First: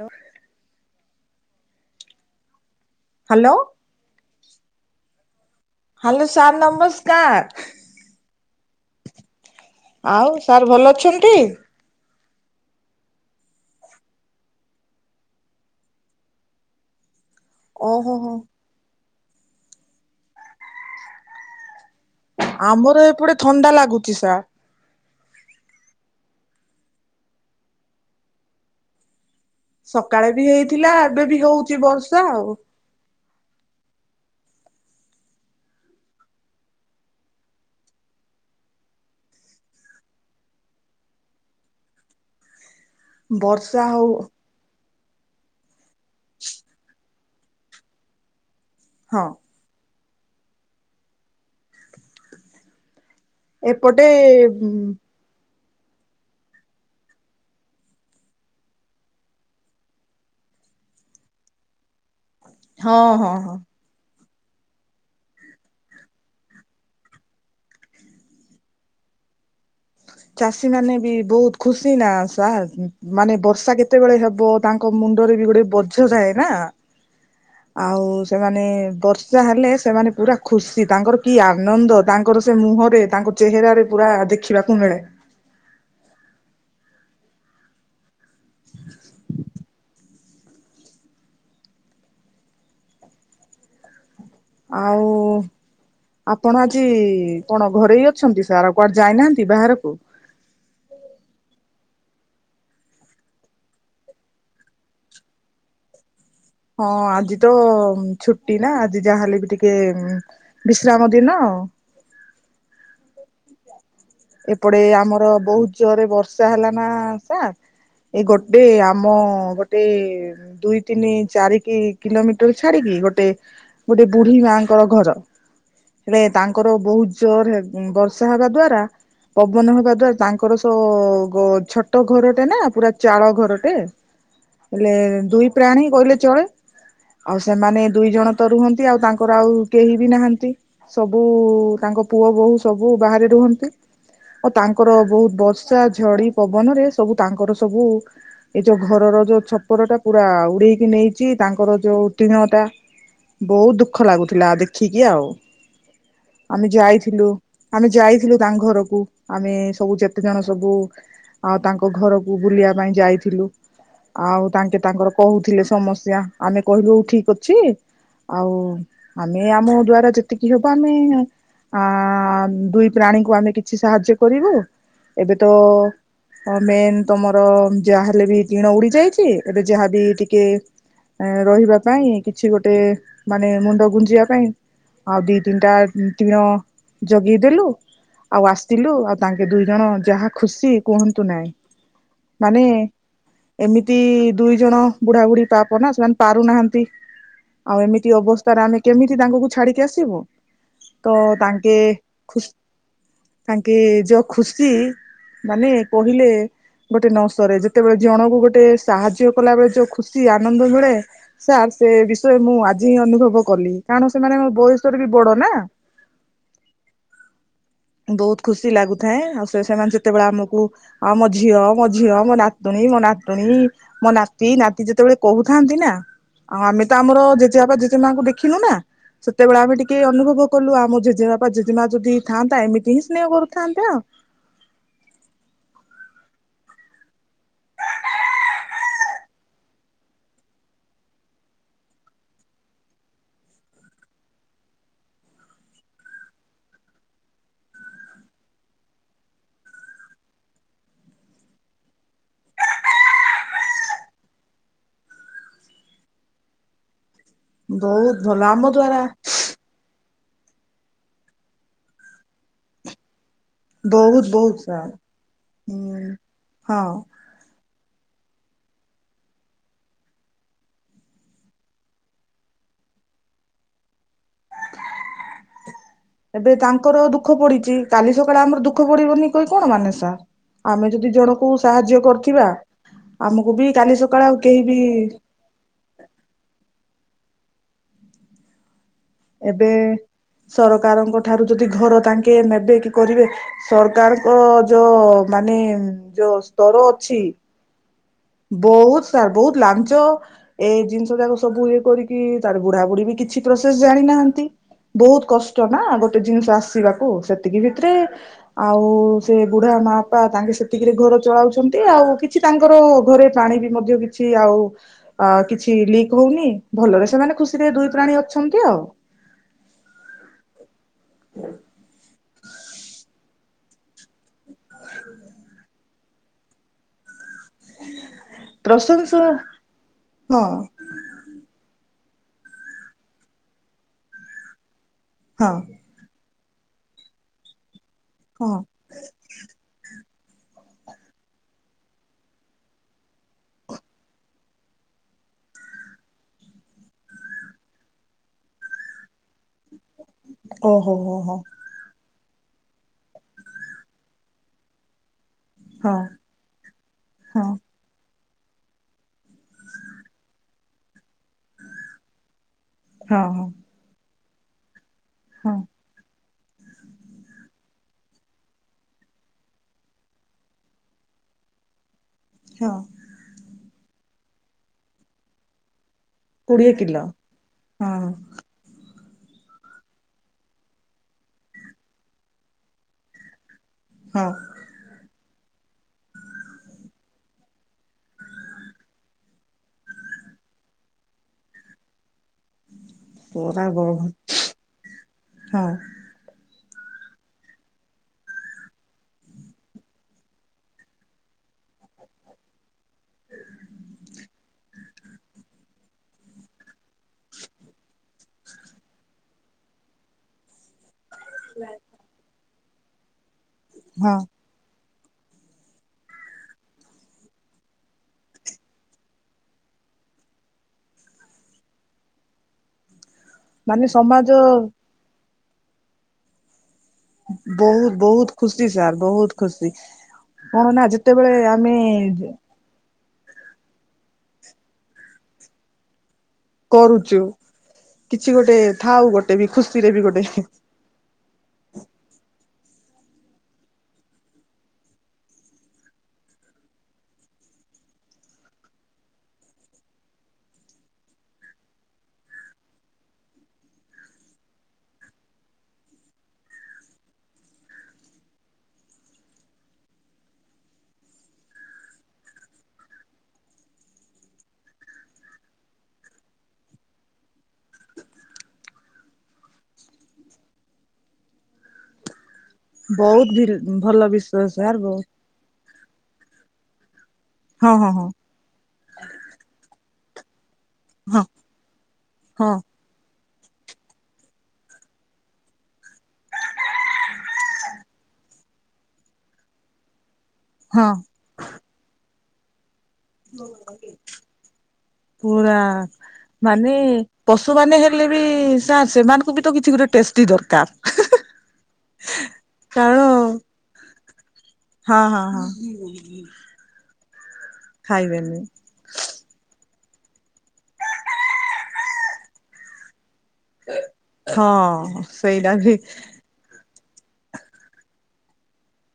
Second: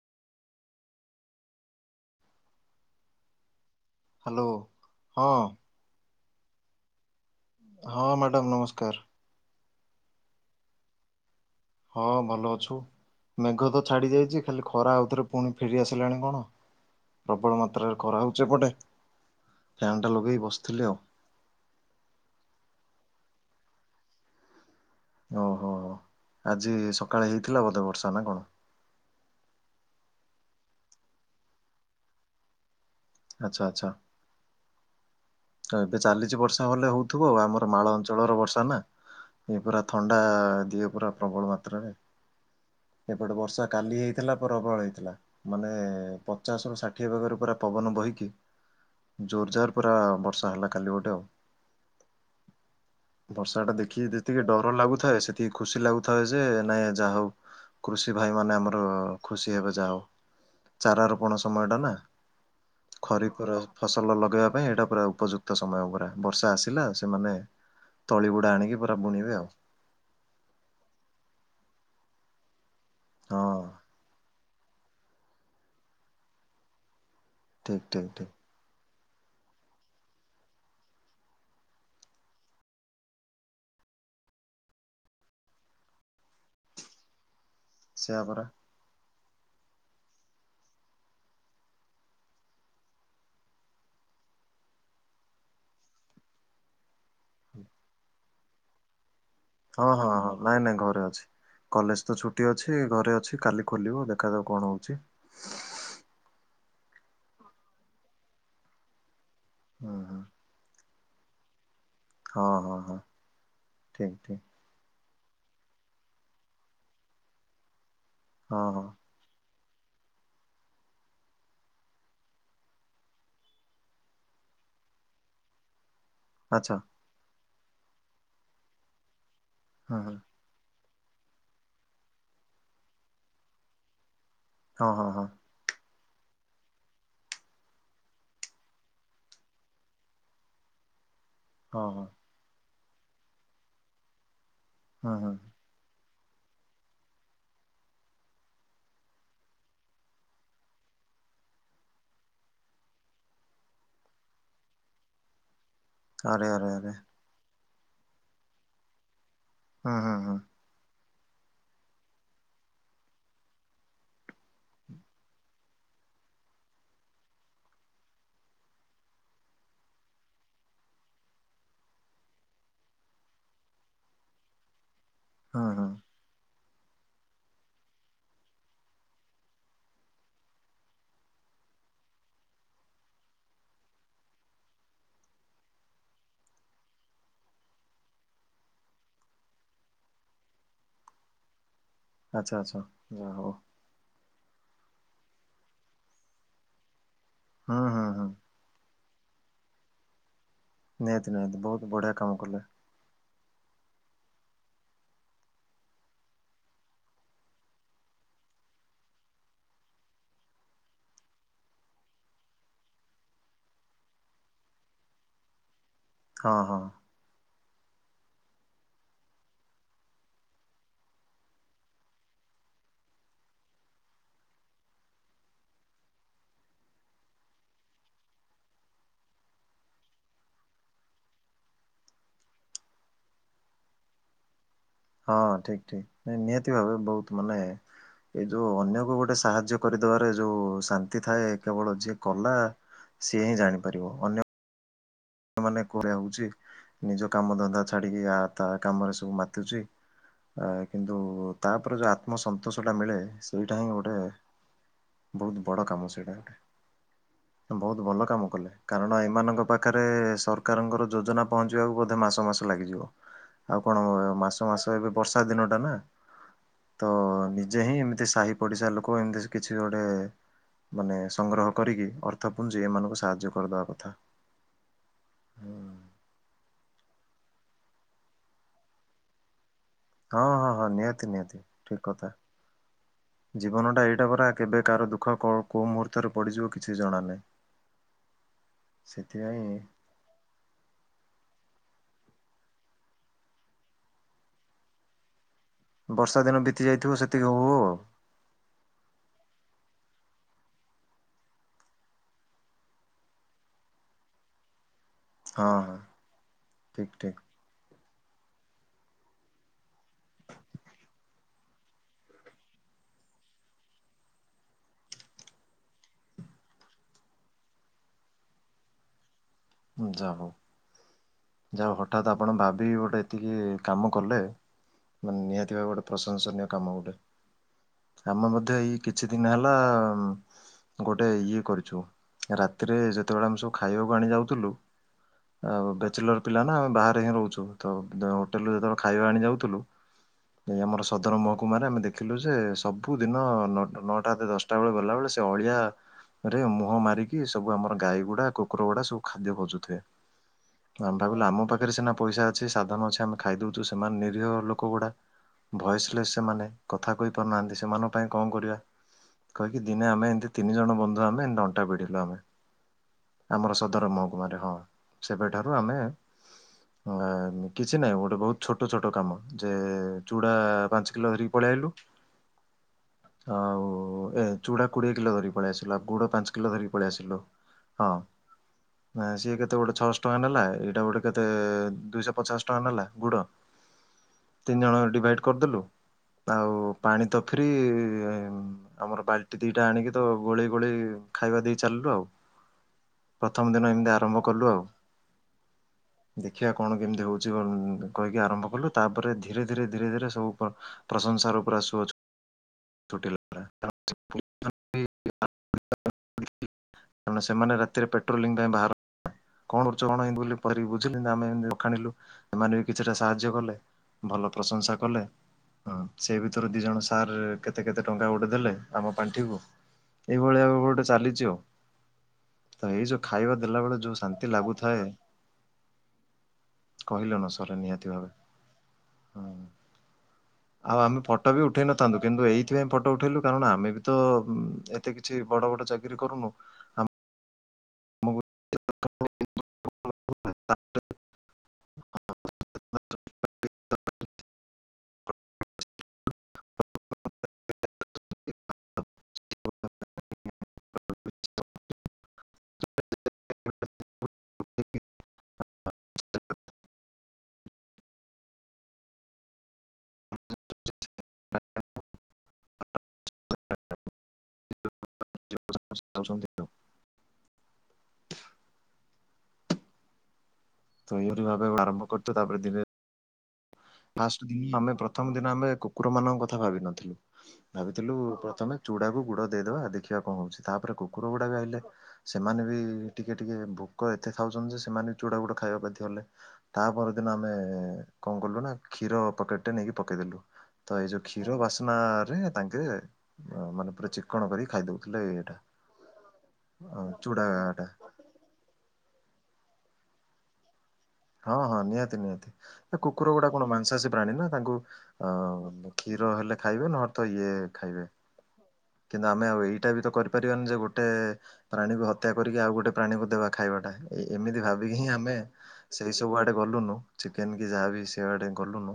Hello! Hello. Hello. ହଁ। Hello. Sir ନମସ୍କାର। ହଁ, ମ୍ୟାଡ଼ାମ ନମସ୍କାର। ଆଉ ସାର୍ ଭଲ ଅଛନ୍ତି? ହଁ, ଭଲ ଅଛୁ। ମେଘ ତ ଛାଡି ଯାଇଛି ଖାଲି ଖରା ଆଉଥରେ ପୁଣି ଫେରି ଆସିଲାଣି କଣ? ପ୍ରବଳ ମାତ୍ରାରେ ଓହୋ ଖରା ହୋ ହଉଛି ଏପଟେ ଫ୍ୟାନ ଟା ଲଗେଇ ବସିଥିଲି ଆଉ। ଆମର ଏପଟେ ଥଣ୍ଡା ଲାଗୁଛି ସାର୍। ଓହୋ! ହୋ ଆଜି ସକାଳେ ହେଇଥିଲା ବୋଧେ ବର୍ଷା ନା କଣ? ସକାଳେ ବି ହେଇଥିଲା ଏବେ ବି ହଉଛି ବର୍ଷା ଆଉ। ଆଚ୍ଛା ଆଚ୍ଛା। ତ ଏବେ ଚାଲିଛି ବର୍ଷା ହେଲେ ହଉଥିବ ଆଉ ଆମର ମାଳ ଅଞ୍ଚଳର ବର୍ଷା ନା ଏଇ ପୁରା ଥଣ୍ଡା ଦିଏ ପୁରା ପ୍ରବଳ ମାତ୍ରାରେ। ଏପଟେ ବର୍ଷା କାଲି ହେଇଥିଲା ପ୍ରବଳ ହେଇଥିଲା ମାନେ ପଚାଶ ରୁ ଷାଠିଏ ବେଗରେ ପୁରା ପବନ ବହିକି ହଁ ଜୋରଜାର ପୁରା ବର୍ଷା ହେଲା କାଲି ଗୋଟେ ଆଉ। ବର୍ଷା ଟା ଏପଟେ ଦେଖିକି ଯେତିକି ଡର ଲାଗୁଥାଏ ସେତିକି ଖୁସି ଲାଗୁଥାଏ ଯେ ନାଇଁ ଯାହା ହଉ କୃଷି ଭାଇ ମାନେ ଆମର ଖୁସି ହେବେ ଯାହା ହଉ। ଚାରା ରୋପଣ ସମୟ ଟା ନା ହଁ ହଁ ଖରିଫ ହଁ। ଫସଲ ଲଗେଇବା ପାଇଁ ଏଇଟା ପୁରା ଉପଯୁକ୍ତ ସମୟ ପୁରା ବର୍ଷା ଆସିଲା ସେମାନେ ତଳି ଗୁଡା ଆଣିକି ପୁରା ବୁଣିବେ ଆଉ। ଚାଷୀ ମାନେ ବି ବହୁତ ଖୁସି ନା ସାର୍ ମାନେ ହଁ ବର୍ଷା କେତେବେଳେ ହବ? ତାଙ୍କ ମୁଣ୍ଡରେ ବି ଗୋଟେ ବୋଝ ଥାଏ ନା ଠିକ୍ ଆଉ ଠିକ୍ ଠିକ୍ ସେମାନେ ବର୍ଷା ହେଲେ ସେମାନେ ପୁରା ଖୁସି ତାଙ୍କର କି ଆନନ୍ଦ ତାଙ୍କର ସେ ମୁହଁରେ ତାଙ୍କ ଚେହେରାରେ ପୁରା ଦେଖିବାକୁ ମିଳେ। ସେଇଆପରା। ଆଉ ଆପଣ ଆଜି କଣ ଘରେ ହିଁ ଅଛନ୍ତି ସାର୍ ଆଉ କୁଆଡେ ଯାଇନାହାନ୍ତି? ହଁ ବାହାରକୁ? ହଁ ହଁ ନାଇଁ ନାଇଁ ଘରେ ଅଛି। କଲେଜ ତ ଛୁଟି ଅଛି ଘରେ ଅଛି କାଲି ଖୋଲିବ ଦେଖାଯାଉ କଣ ହଉଛି? ହଁ ଆଜି ତ ଛୁଟି ନା ଆଜି ଯାହାହେଲେ ବି ଟିକେ ହୁଁ ହୁଁ। ବିଶ୍ରାମ ଦିନ। ହଁ ହଁ ହଁ। ଠିକ୍ ଠିକ୍ ଏପଟେ ଆମର ବହୁତ ଜୋରରେ ବର୍ଷା ହେଲା ନା ସାର୍। ଏଇ ହଁ ଗୋଟେ ହଁ ଆମ ଗୋଟେ ଦୁଇ ତିନି ଚାରି କି କିଲୋମିଟର ଛାଡିକି ଗୋଟେ ଗୋଟେ ବୁଢୀ ମାଙ୍କର ଘର। [inaudible] ହେଲେ ତାଙ୍କର ଆଚ୍ଛା ବହୁତ ଜୋର ବର୍ଷା ହବା ଦ୍ଵାରା ପବନ ହବା ହୁଁ ହୁଁ ଦ୍ଵାରା ତାଙ୍କର ସ ଛୋଟ ଘରଟେ ନା ପୁରା ଚାଳ ଘରଟେ। ହଁ ହେଲେ ହଁ ହଁ ଦୁଇ ପ୍ରାଣୀ କହିଲେ ଳେ ଆଉ ସେମାନେ ଦୁଇ ଜଣ ତ ରୁହନ୍ତି ଆଉ ତାଙ୍କର ଆଉ କେହି ବି ନାହାନ୍ତି ସବୁ ସବୁ ହଁ ହଁ ତାଙ୍କ ପୁଅ ବୋହୂ ସବୁ ବାହାରେ ରୁହନ୍ତି। ଓ ତାଙ୍କର ହୁଁ ହୁଁ ବହୁତ ବର୍ଷା ଝଡି ପବନ ରେ ସବୁ ତାଙ୍କର ସବୁ ଏଇ ଯୋଉ ଘରର ଯୋଉ ଛପର ଟା ପୁରା ଉଡେଇକି ନେଇଛି। ତାଙ୍କର ଯୋଉ ଟିଣ ଟା ବହୁତ ଦୁଃଖ ଲାଗୁଥିଲା ଦେଖିକି ଆଉ। ଆରେ ଆରେ ଆମେ ଆରେ ଯାଇଥିଲୁ ଆମେ ଯାଇଥିଲୁ ତାଙ୍କ ଘରକୁ। ଆମେ ହୁଁ ସବୁ ହୁଁ ଯେତେ ହୁଁ ଜଣ ସବୁ ଆଉ ତାଙ୍କ ଘରକୁ ବୁଲିବା ପାଇଁ ଯାଇଥିଲୁ। ଆଉ ତାଙ୍କେ ତାଙ୍କର କହୁଥିଲେ ସମସ୍ୟା ଆମେ କହିଲୁ ଠିକ ଅଛି। ଆଉ ଆମେ ଆମ ଦ୍ଵାରା ଯେତିକି ହବ ଆମେ ଆ ଦୁଇ ପ୍ରାଣୀଙ୍କୁ ଆମେ କିଛି ସାହାଯ୍ୟ କରିବୁ ଏବେ ତ ହୁଁ ହୁଁ ମେନ୍ ତମର ଯାହାହେଲେ ବି ଟିଣ ଉଡି ଯାଇଛି ଏବେ ଯାହାବି ଟିକେ ଏ ରହିବା ପାଇଁ କିଛି ଗୋଟେ ମାନେ ମୁଣ୍ଡ ଗୁଞ୍ଜିବା ପାଇଁ ଆଉ ଦି ତିନିଟା ଟିଣ ଜଗେଇଦେଲୁ। ଆଉ ଆସିଥିଲୁ ଆଉ ତାଙ୍କେ ଦୁଇ ଜଣ ଯାହା ଖୁସି କୁହନ୍ତୁ ନାଇଁ। ଆଚ୍ଛା ମାନେ ଆଚ୍ଛା ଯା ହଉ ଏମିତି ଦୁଇ ଜଣ ବୁଢ଼ା ବୁଢ଼ୀ ପାପ ନା ସେମାନେ ପାରୁନାହାନ୍ତି ହୁଁ ଆଉ ହୁଁ ଏମିତି ହୁଁ। ଅବସ୍ଥାରେ ଆମେ କେମିତି ତାଙ୍କୁକୁ ଛାଡିକି ଆସିବୁ। ତ ନିହାତି ନିହାତି ତାଙ୍କେ ବହୁତ ବଢ଼ିଆ କାମ ଖୁସ୍ କଲେ। ତାଙ୍କେ ଯୋଉଁ ଖୁସି ମାନେ କହିଲେ ଗୋଟେ ନ ସରେ ଯେତେବେଳେ ଜଣକୁ ଗୋଟେ ସାହାଯ୍ୟ କଲା ବେଳେ ଯୋଉଁ ଖୁସି ଆନନ୍ଦ ମିଳେ ସେ ବିଷୟ ମୁଁ ଆଜି ହିଁ ଅନୁଭବ କଲି କାରଣ ସେମାନେ ବୟସରେ ବି ବଡ଼ ନା। ହଁ ହଁ। ବହୁତ ଖୁସି ଲାଗୁଥାଏ ଆଉ ସେ ସେମାନେ ଯେତେବେଳେ ଆମକୁ ଆମ ଝିଅ ମୋ ଝିଅ ମୋ ନାତି ତୁଣୀ ମୋ ନାତୁଣୀ ମୋ ନାତି ନାତି ଯେତେବେଳେ ଆଉ ଆମେ ତ ଆମର ଜେଜେ ବାପା ଜେଜେ ମାଙ୍କୁ ଦେଖିଲୁ ନା? ସେତେବେଳେ ଆମେ ଟିକେ ଅନୁଭବ କଲୁ ଆମ ଜେଜେବାପା ଜେଜେମା ଯଦି ଥାନ୍ତା ଏମିତି ହିଁ ସ୍ନେହ କରୁଥାନ୍ତେ ଆଉ ହଁ ଠିକ ଠିକ ନିହାତି ଭାବେ ବହୁତ ମାନେ ଏଇ ଯୋଉଁ ଅନ୍ୟକୁ ଗୋଟେ ସାହାଯ୍ୟ କରିଦବାରେ ଯୋଉଁ ଶାନ୍ତି ଥାଏ କେବଳ ଯିଏ କଲା। ସିଏ ହିଁ ଜାଣିପାରିବ ଅନ୍ୟ ଅନ୍ୟମାନେ [unintelligible] ହଉଛି ନିଜ କାମ ଧନ୍ଦା ଛାଡିକି ଆ ତା କାମରେ ସବୁ ମାତୁଛି। ଆ କିନ୍ତୁ ତାପରେ ଯୋଉଁ ଆତ୍ମ ସନ୍ତୋଷ ଟା ମିଳେ ସେଇଟା ହିଁ ଗୋଟେ ବହୁତ ବଡ଼ କାମ ସେଇଟା ଗୋଟେ ବହୁତ ଭଲ କାମ କଲେ କାରଣ ଏମାନଙ୍କ ପାଖରେ ସରକାରଙ୍କର ଯୋଜନା ପହଞ୍ଚିବାକୁ ବୋଧେ ମାସ ମାସ ଲାଗିଯିବ। ଆଉ କଣ ବହୁତ ବହୁତ ମାସ ସା ମାସ ଏବେ ବର୍ଷା ଦିନଟା ନା ହୁଁ ହଁ ତ ଯେ ହିଁ ଏମିତି ସାହି ପଡିଶା ଲୋକ ଏମିତି କିଛି ଗୋଟେ ମାନେ ସଂଗ୍ରହ କରିକି ଅର୍ଥ ପୁଞ୍ଜି ଏମାନଙ୍କୁ ସାହାଯ୍ୟ କରିଦବା କଥା ଏବେ ତାଙ୍କର ଦୁଃଖ ପଡିଛି। କାଲି ସକାଳେ ଆମର ଦୁଃଖ ପଡିବନି କହି କଣ ମାନେ ହଁ ହଁ ହଁ ଆମେ ଯଦି ନିହାତି ଜଣଙ୍କୁ ନିହାତି ଠିକ ସାହାଯ୍ୟ କଥା। କରୁଥିବା ଜୀବନଟା ଏଇଟା ପରା କେବେ କାହାର ଦୁଃଖ କୋଉ ମୁହୂର୍ତ୍ତରେ ପଡିଯିବ କିଛି କିଛି ଜଣା ନାହିଁ। ଏବେ ସେଥିପାଇଁ ସରକାରଙ୍କ ଠାରୁ ଯଦି ଘର ତାଙ୍କେ ନେବେ କି କରିବେ ସରକାରଙ୍କ ଯୋଉଁ ମାନେ ହୁଁ ବର୍ଷା ଯୋଉଁ ଦିନ ବିତି ସ୍ତର ଯାଇଥିବ ଅଛି। ସେତିକି ହଉ ହଉ ଆଉ ବହୁତ ସାର ବହୁତ ଲାଞ୍ଚ ଏ ଜିନିଷ ଯାକ ସବୁ ଇଏ କରିକି ତାର ବୁଢାବୁଢ଼ୀ ବି କିଛି ପ୍ରୋସେସ ଜାଣିନାହାନ୍ତି। ବହୁତ କଷ୍ଟ ହଁ ନା ହଁ ଗୋଟେ ଜିନିଷ ଆସିବାକୁ ଠିକ ସେତିକି ଭିତରେ ଆଉ ସେ ବୁଢା ମା ବାପା ତାଙ୍କେ ସେତିକିରେ ଘର ଚଳାଉଛନ୍ତି। ଆଉ କିଛି ତାଙ୍କର ଘରେ ପାଣି ବି ମଧ୍ୟ କିଛି ଆଉ ଅ କିଛି ଲିକ୍ ହଉନି ଭଲରେ ସେମାନେ ଖୁସିରେ ଦୁଇ ପ୍ରା ପା ଅଛନ୍ତି ଆଉ ଯାହା ହେଉ ଯାଉ ହେଉ ହଠାତ୍ ଆପଣ ଭାବି ଗୋଟେ ଏତିକି କାମ କଲେ ମାନେ ନିହାତି ଭାବେ ଗୋଟେ ପ୍ରଶଂସନୀୟ କାମ ଗୋଟେ ଆମେ ମଧ୍ୟ ଏଇ ପ୍ରଶଂସା କିଛି ଦିନ ହେଲା ହଁ ଗୋଟେ ଇଏ କରିଛୁ। ରାତିରେ ଯେତେବେଳେ ଆମେ ସବୁ ଖାଇବାକୁ ଆଣି ଯାଉଥିଲୁ ହଁ ଆଉ ବ୍ୟାଚଲର ପିଲା ନା ଆମେ ବାହାରେ ହିଁ ରହୁଛୁ ତ ହଁ ହୋଟେଲୁରୁ ଯେତେବେଳେ ଖାଇବା ଆଣି ଯାଉଥିଲୁ। ଏଇ ଆମର ସଦର ମହକୁମାରେ ଆମେ ଦେଖିଲୁ ଯେ ସବୁ ଦିନ ନଅଟା ନ‌ଅଟା ଆତେ ଦଶଟା ବେଳେ ଗଲା ବେଳେ ସେ ଅଳିହାରେ ମୁହଁ ମାରିକି ସବୁ ଆମର ଗାଈ ଗୁଡା କୁକୁର ଗୁଡା ସବୁ ଖାଦ୍ୟ ଖୋଜୁଥିବେ। ଓହୋ ହୋ ଆମେ ହୋ ଭାବିଲୁ ଆମ ପାଖରେ ସିନା ପଇଷା ଅଛି ସାଧନ ଅଛି ଆମେ ଖାଇଦୋଉଚୁ ସେମାନେ ନିରୀହ ଲୋକ ଗୁଡା। ହଁ ଭଏସ ଲେସେ ସେମାନେ କଥା କହି ହଁ ପାରୁନାହନ୍ତି ସେମାନ ପାଇଁ କଣ କରିବା କହିକି ଦିନେ ଆମେ ଏମିତି ତିନି ଜଣ ବନ୍ଧୁ ଆମେ ଏମତି ନଣ୍ଟା [unintelligible] ବିଢିଲୁ ଆମେ। ହଁ ହଁ‌। ବ୍ରହ୍ମକୁମାରୀ ହଁ ସେବେ ଠାରୁ ଆମେ [unintelligible] ଅ ଏଁ କିଛି ନାହିଁ ଗୋଟେ ବୋହୁତ ଛୋଟ ଛୋଟ କାମ ଯେ ଚୁଡା ପାଞ୍ଚ କିଲୋ ଧରିକି ପଳେଇ ଆଇଲୁ। ହଁ। ଆଉ ଏ ଚୁଡା କୋଡିଏ କିଲୋ ଧରିକି ପଳେଇ ଆସି ଲା ଗୁଡ ପାଞ୍ଚ କିଲୋ ଧରି ପଳେଇ ଆସିଲୁ ହଁ। ନା ସିଏ କେତେ ଗୋଟେ ଛଅଶ ଟଙ୍କା ନେଲା। ଏଇଟା ଗୋଟେ କେତେ ଦୁଇଶ ପଚାଶ ଟଙ୍କା ନେଲା ଗୁଡ। ହଁ ତିନି ଜଣ ଡିଭାଇଡି କରିଦେଲୁ। ଆଉ ପାଣି ତ ଫ୍ରି ଆମର ବାଲ୍ଟି ଦିଟା ଆଣିକି ତ ଗୋଳେଇ ଗୋଳେଇ ଖାଇବା ଦେଇ ଚାଲିଲୁ ଆଉ। [unintelligible] ପ୍ରଥମ ଦିନ ବହୁ ଏମିତି ହଁ ଆରମ୍ଭ କଲୁ ଆଉ ଦେ ଖିଆ କଣ କେମିତି ହେଉଛି କହିକି ଆରମ୍ଭ କଲୁ ତାପରେ ଧୀରେ ଧୀରେ ଧୀରେ ଧୀରେ ସବୁ ପ୍ର ପ୍ରଶଂସାର ର ଆସୁଅଛି [unintelligible] [unintelligible] ସେମାନେ ରାତିରେ ପେଟୋଲିଙ୍ଗ ପାଇଁ ବାହାର କଣ କରୁଚ କଣ ଏମିତି ବୋଲିି ପଚାରିକି ବୁଝିଲେ ଆମେ ଏନ୍ତି ବଖାଣିଲୁ ସେମାନେ ବି କିଛିଟା ସାହାଯ୍ୟ କଲେ ହଁ ଭଲ ପ୍ରଶଂସା କଲେ। ହଁ ସେ ଭିତରୁ ଦି ଜଣ ସାର୍ କେତେ କେତେ ଟଙ୍କା ଗୋଟେ ଦେଲେ ଆମ ପାଣ୍ଠିକୁ। ଏଇଭଳିଆ ଏବେ ଗୋଟେ ଚାଲିଚି ଆଉ ତ ଏଇ ଯୋଉ ଖାଇବା ଦେଲା ମାନେ ବେଳେ ଯୋଉ ସମାଜ ଶାନ୍ତି ଲାଗୁଥାଏ। କହିଲେ ନ ସରେ ବହୁତ ନିହାତି ଭାବେ। ବହୁତ ଖୁସି ସାର୍ ବହୁତ ହଁ ଖୁସି। କଣ ନା ଆଉ ଆମେ ଯେତେବେଳେ ଫଟୋ ବି ଆମେ ଉଠେଇ ନଥାନ୍ତୁ କିନ୍ତୁ ଏଇଥିପାଇଁ ଫଟ ଫଟ ଉଠେଇଲୁ କାରଣ ଆମେ ବି ତ ଏତେ କିଛି ବଡ ବଡ ଚାକିରରି କରୁନୁ ଅମ୍ କରୁଛୁ କିଛି ଗୋଟେ ଥାଉ ଗୋଟେ ବି ଖୁସିରେ ବି ଗୋଟେ। [unintelligible] [unintelligible] [unintelligible] [unintelligible] [unintelligible] ତ ଏଇ ଭଳି ଭାବେ ଆରମ୍ଭ କରୁ ବହୁତ ଧିରେ। ଫାଷ୍ଟ ଦିନ ଆମେ ପ୍ରଥମ ଦିନ ଆମେ କୁକୁର ମାନଙ୍କ କଥା ଭାବିନଥିଲୁ। ହଁ ହଁ ହଁ ଭାବିଥିଲୁ ପ୍ରଥମେ ଚୁଡା କୁ ଗୁଡ ଦେଇଦବା ଦେଖିବା କଣ ହଉଚି। ତାପରେ ହଁ କୁକୁର ଗୁଡ଼ାକ ଆଇଲେ ହଁ ସେମାନେ ବି ଟିକେ ଟିକେ ଭୋକ ଏତେ ଖାଉଚନ୍ତି ଯେ ସେମାନେ ବି ଚୁଡ଼ାଗୁଡ ଖାଇବା ବାଧ୍ୟ ହେଲେ ତା ପରଦିନ ଆମେ କଣ କଲୁ ନା କ୍ଷୀର ପକେଟରେ ନେଇକି ପକେଇଦେଲୁ ହଁ ତ ଏଇ ଯୋଉ କ୍ଷୀର ବାସ୍ନା ରେ ତାଙ୍କେ- ମାନେ ପୁରା ଚିକଣ କରି ଖାଇ ଦଉଥିଲେ ପୁରା। ଏଇଟା। ମାନେ ଅ ଚୁଡା ପଶୁମାନେ ଟା ହେଲେ ବି ସେମାନଙ୍କୁ ବି ତ କିଛି ଗୋଟେ ଟେଷ୍ଟି ଦରକାର। ହଁ ହଁ ନିହାତି ନିହାତି ଏ କାରଣ କୁକୁର ଗୁଡା କଣ ମାଂସାସୀ ପ୍ରାଣୀ ନା। ତାଙ୍କୁ ହଁ ହଁ ହଁ ଅ କ୍ଷୀର ହେଲେ ଖାଇବେ ନହଲେ ତ ଇଏ ଖାଇବେ। ଖାଇବେନି କିନ୍ତୁ ଆମେ ଆଉ ଏଇଟା ବି ତ କରିପାରିବାନି ଯେ ଗୋଟେ ପ୍ରାଣୀକୁ ହତ୍ୟା କରିକି ଆଉ ଗୋଟେ- ପ୍ରାଣୀକୁ ଦେବା ଖାଇବାଟା ଏଇ ଏମିତି ଭାବିକି ହଁ ହିଁ ଆମେ ସେଇଟା ବି ସେଇ ସବୁ ଆଡେ ଗଲୁନୁ। ଚିକେନ କି ଯାହାବି ସେଆଡେ ଗଲୁନୁ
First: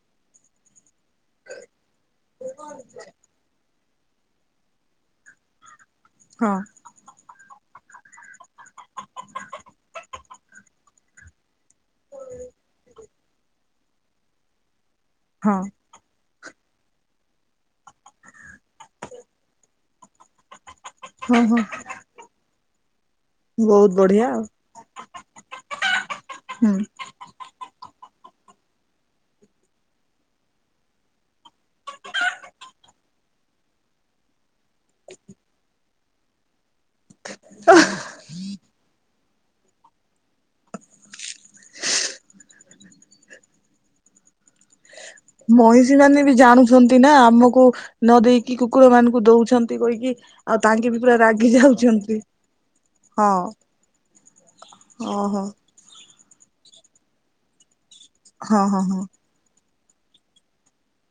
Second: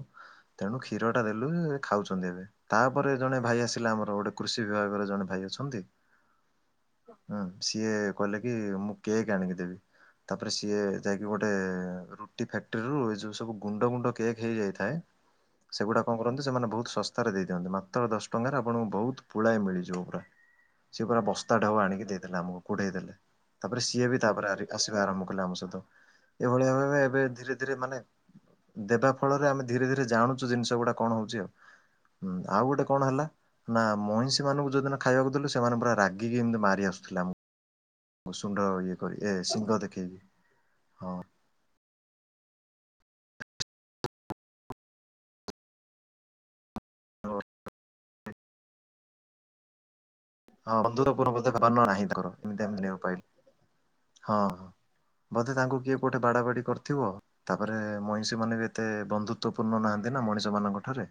ତେଣୁ କ୍ଷୀର ଟା ଦେଲୁ। ଖାଉଛନ୍ତି ଏବେ, ତାପରେ ଜଣେ ଭାଇ ଆସିଲା ଆମର ଗୋଟେ କୃଷି ବିଭାଗର ଜଣେ ଭାଇ ଅଛନ୍ତି ହଁ ହୁଁ, ସିଏ କହିଲେ କି -ମୁଁ କେକ ଆଣିକି ଦେବି। ତାପରେ ସିଏ ଯାଇକି ଗୋଟେ ରୁଟି ଫକ୍ଟ୍ରି ରୁ ଏ ଯୋଉ ସବୁ ଗୁଣ୍ଡ ଗୁଣ୍ଡ କେକ୍ ହେଇଯାଇଥାଏ ହଁ ସେଗୁଡା କଣ କରନ୍ତି, ସେମାନେ ବହୁତ ଶସ୍ତାରେ ଦେଇ ଦିଅନ୍ତି, ମାତ୍ର ଦଶ ଟଙ୍କାରେ ଆପଣଙ୍କୁ ବହୁତ ପୁଳାଏ ମିଳିଯିବ ପୁରା, ସିଏ ପୁରା ହଁ ବସ୍ତା ହଁ ଢକୁ ଆଣିକି ଦେଇଦଲେ ଆମକୁ, କୁଢେଇ ଦେଲେ। ତାପରେ ବହୁତ ସିଏ ବି, ବଢିଆ ଆଉ ତାପରେ ଆସିବା ଆରମ୍ଭ କଲେ ଆମ ସହିତ, ହୁଁ ଏଇଭଳିଆ ଭ ଏବେ ଧୀରେ ଧୀରେ ମାନେ ଦେବା ଫଳରେ ଆମେ ଧୀରେ ଧୀରେ ଜାଣୁଛୁ ଜିନିଷ ଗୁଡା କଣ ହଉଛି ଆଉ ହୁଁ, ଆଉ ଗୋଟେ କଣ ହେଲା ନା ମଇଁଷି ମାନଙ୍କୁ ଯଉଦିନ ଖାଇବାକୁ ଦେଲୁ ସେମାନେ ପୁରା ରାଗିକି ଏମିତି ମାରି ଆସୁଥିଲା ଆମକୁ ତାକୁ ସୁଣ୍ଢ ର ଇଏ କରି ଏ ସିଙ୍କ ଦେଖେଇକି, ହଁ ମଇଷି ମାନେ ବି ଜାଣୁଛନ୍ତି ନା ହଁ ଆମକୁ ନ ଦେଇକି, କୁକୁର ମାନଙ୍କୁ ଦଉଛନ୍ତି କହିକି ଆଉ ହଁ ତାଙ୍କେ ବି ବନ୍ଧୁ ପୁରା ରାଗି ପୂର୍ବ ନାହିଁ ଯାଉଛନ୍ତି ଧର ଏମିତିମିତି ପାଇ ହଁ [unintelligible] ହଁ, ହଁ ଓହୋ ବୋଧେ ତାଙ୍କୁ କିଏ? ବାଡ ବାଡି କରିଥିବ, ତାପରେ ମଇଁଷି ମାନେ ହଁ ବି ହଁ ଏତେ ହଁ ବନ୍ଧୁତ୍ବ ପୂର୍ଣ୍ଣ ନାହାନ୍ତି ନା ମଣିଷ ମାନଙ୍କ ଠାରେ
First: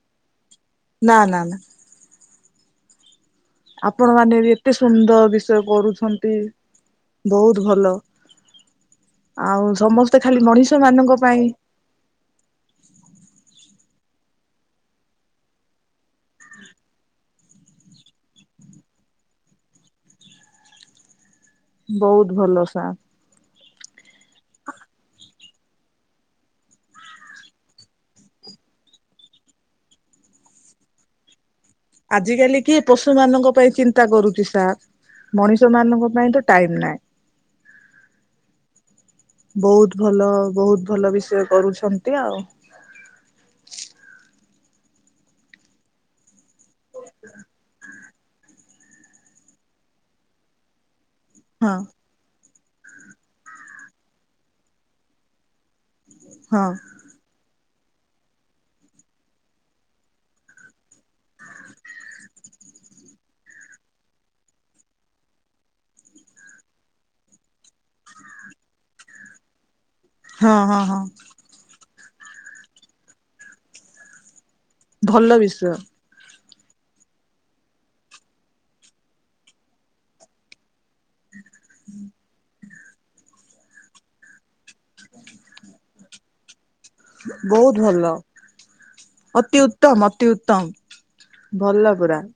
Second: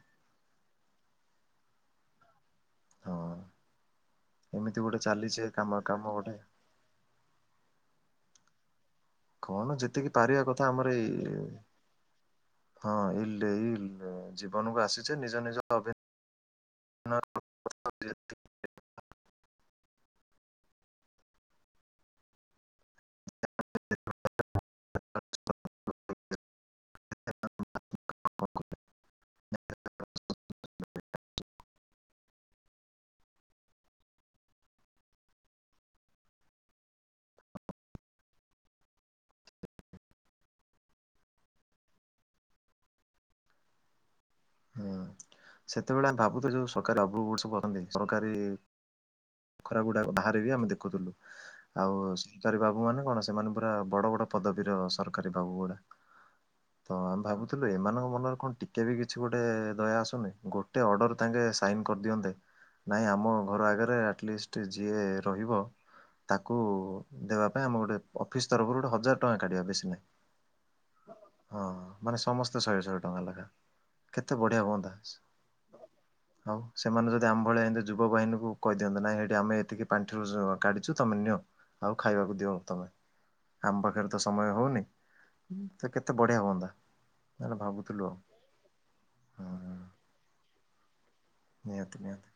ନା ନା ନା ହଁ [inaudible] ଆପଣ ମାନେ ବି ଏତେ ଏମିତି ଗୋଟେ ସୁନ୍ଦର ଚାଲିଛି ବିଷୟ କାମ କାମ କରୁଛନ୍ତି? ଗୋଟେ ବହୁତ ଭଲ। ଆଉ କଣ ଯେତିକି ସମସ୍ତେ ଖାଲି ପାରିବା କଥା, ମଣିଷ ଆମର ମାନଙ୍କ ଏଇ, ପାଇଁ ହଁଇ ଜୀବନକୁ ଆସିଛେ ନିଜ ନିଜ [inaudible] [unintelligible] ବହୁତ ଭଲ ସା [unintelligible] [unintelligible] ଆଜ କାଲି କିଏ ପଶୁ ମାନଙ୍କ ପାଇଁ ଚିନ୍ତା କରୁଛି ସାର୍? ମଣିଷ ମାନଙ୍କ ପାଇଁ ତ ଟାଇମ ନାହିଁ। ବହୁତ ଭଲ, ବହୁତ ଭଲ ବିଷୟ କରୁଛନ୍ତି ଆଉ [unintelligible] ହୁଁ ସେତେବେଳେ ଆମେ ଭାବୁ [inaudible] ସରକାରୀ ସବୁ ଅନ୍ତି ସରକାରୀ [unintelligible] [unintelligible] ଗୁଡାକ ବାହାରେ ବିି ଆମେ ଦେଖୁଥିଲୁ। ହଁ ଆଉ ସରକାରୀ ବାବୁ ମାନେ କଣ, ସେମାନେ ପୁରା ବଡ ବଡ ପଦବୀର ସରକାରୀ ବାବୁ ଗୁଡା। ହଁ। ତ ଆମେ ଭାବୁଥିଲୁ ଏମାନଙ୍କ ମନରେ କଣ ଟିକେ ବି କି କିଛି ଗୋଟେ ଦୟା ଆସୁନି, ଗୋଟେ ଅର୍ଡର ତାଙ୍କେ ସାଇନ କରିଦିଅନ୍ତେ ନାଇଁ ଆମ ଘର ଆଗରେ ଆଟଲିଷ୍ଟ ଯିଏ ରହିବ ତାକୁ ଦେବା ପାଇଁ ଆମ ଗୋଟେ ଅଫିସ ତରଫରୁ ଗୋଟେ ହଜାର ଟଙ୍କା କାଢିବା ବେଶୀ ନାହିଁ। ହଁ ହଁ ହଁ ହଁ ମାନେ, ସମସ୍ତେ ଶହେ ଶହେ ଟଙ୍କା ଲେଖା ଏ ବଢ଼ିଆ ହୁଅନ୍ତା। ଭଲ ବିଷୟ ହଉ ସେମାନେ ଯଦି ଆମ ଭଳିଆ ଏମି ଯୁବହିନୀକୁୁ କହି ଦିଅନ୍ତେ ନାଇଁ ଇଠି ଆମେ ଏତିକି ପାଣ୍ଠି ରୁ କାଢିଛୁ ତମେ ନିଅ। ଆଉ ଖାଇବାକୁ ଦିଅ। ତମେ ଆମ ପାଖରେ ତ ସମୟ ହଉନି, ତ କେତେ ବଢିଆ ହୁଅନ୍ତା? ମାନେ ବହୁତ ଭାବୁଥିଲୁ ଭଲ, ଆଉ ଅତି ହୁଁ। ଉତ୍ତମ ଅତି ଉତ୍ତମ। ଭଲ ନିହାତି ପୁରା। ନିହାତି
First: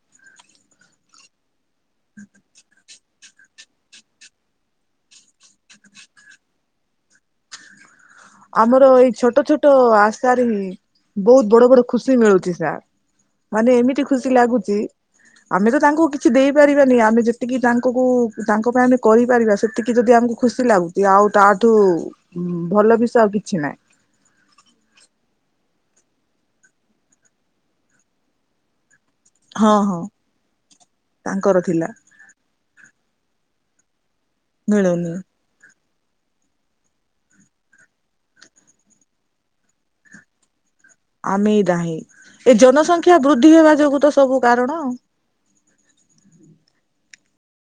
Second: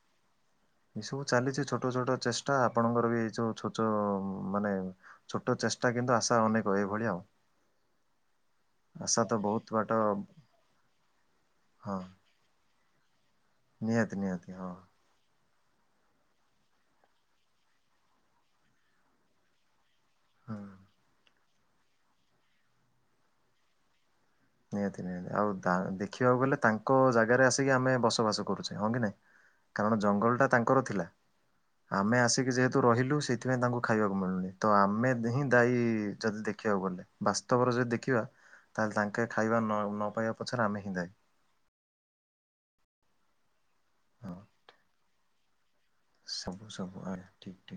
ଏସବୁ ଚାଲିଛି ଛୋଟ ଛୋଟ ଚେଷ୍ଟା ଆପଣଙ୍କର ବି ଏଇ ଯୋଉ ଛୋଟ ମାନେ ଛୋଟ ଚେଷ୍ଟା କିନ୍ତୁ ଆଶା ଅନେକ ଏଇଭଳି ଆଉ [inaudible] ଆମର ଏଇ ଆଶା ତ ଛୋଟ ବହୁତ ଛୋଟ ବାଟ ଆଶାରେ ହିଁ ବହୁତ ବଡ ବଡ ହଁ ଖୁସି ମିଳୁଛି ସାର୍। ମାନେ ଏମିତି ନିହାତି ଖୁସି ନିହାତି ହଁ ଲାଗୁଛି ଆମେ ତ ତାଙ୍କୁ କିଛି ଦେଇପାରିବାନି ଆମେ ଯେତିକି ତାଙ୍କୁକୁ ତାଙ୍କ ପାଇଁ ଆମେ କରିପାରିବା ସେତି କି ଯଦି ଆମକୁ ହୁଁ। ଖୁସି ଲାଗୁଛି ଆଉ ତାଠୁ ଭଲ ବିଷୟ ଆଉ କିଛି ନାହିଁ। ନିହାତି-ନିହାତି ଆଉ ଟା ଦେଖିବାକୁ ଗଲେ ତାଙ୍କ ଜାଗାରେ ଆସିକି ଆମେ ବସବାସ କରୁଛେ ହଁ କି ନାଇଁ? ହଁ କାରଣ ହଁ ଜଙ୍ଗଲ ଟା ତାଙ୍କର ଥିଲା ତାଙ୍କର ଥିଲା ଆମେ ଆସିକି ଯେହେତୁ ରହିଲୁ ସେଇଥିପାଇଁ ତାଙ୍କୁ ଖାଇବାକୁ ମିଳୁନି ତ ଆମେ ମିଳୁନି ହିଁ ଦାୟୀ ଯଦି ଦେଖିବାକୁ ଗଲେ। ବାସ୍ତବରେ ଯଦି ଦେଖିବା ତାହେଲେ ତାଙ୍କେ ଖାଇବା ନ-ନ ପାଇବା ପଛରେ ଆମେ ହିଁ ଦାୟୀ। ଆମେ ନାହିଁ ଏ ଜନସଂଖ୍ୟା ବୃଦ୍ଧି ହେବା ଯୋଗୁ ତ ସବୁ କାରଣ ଆଉ। ସବୁ-ସବୁ ଆ ଠିକ୍-ଠିକ୍।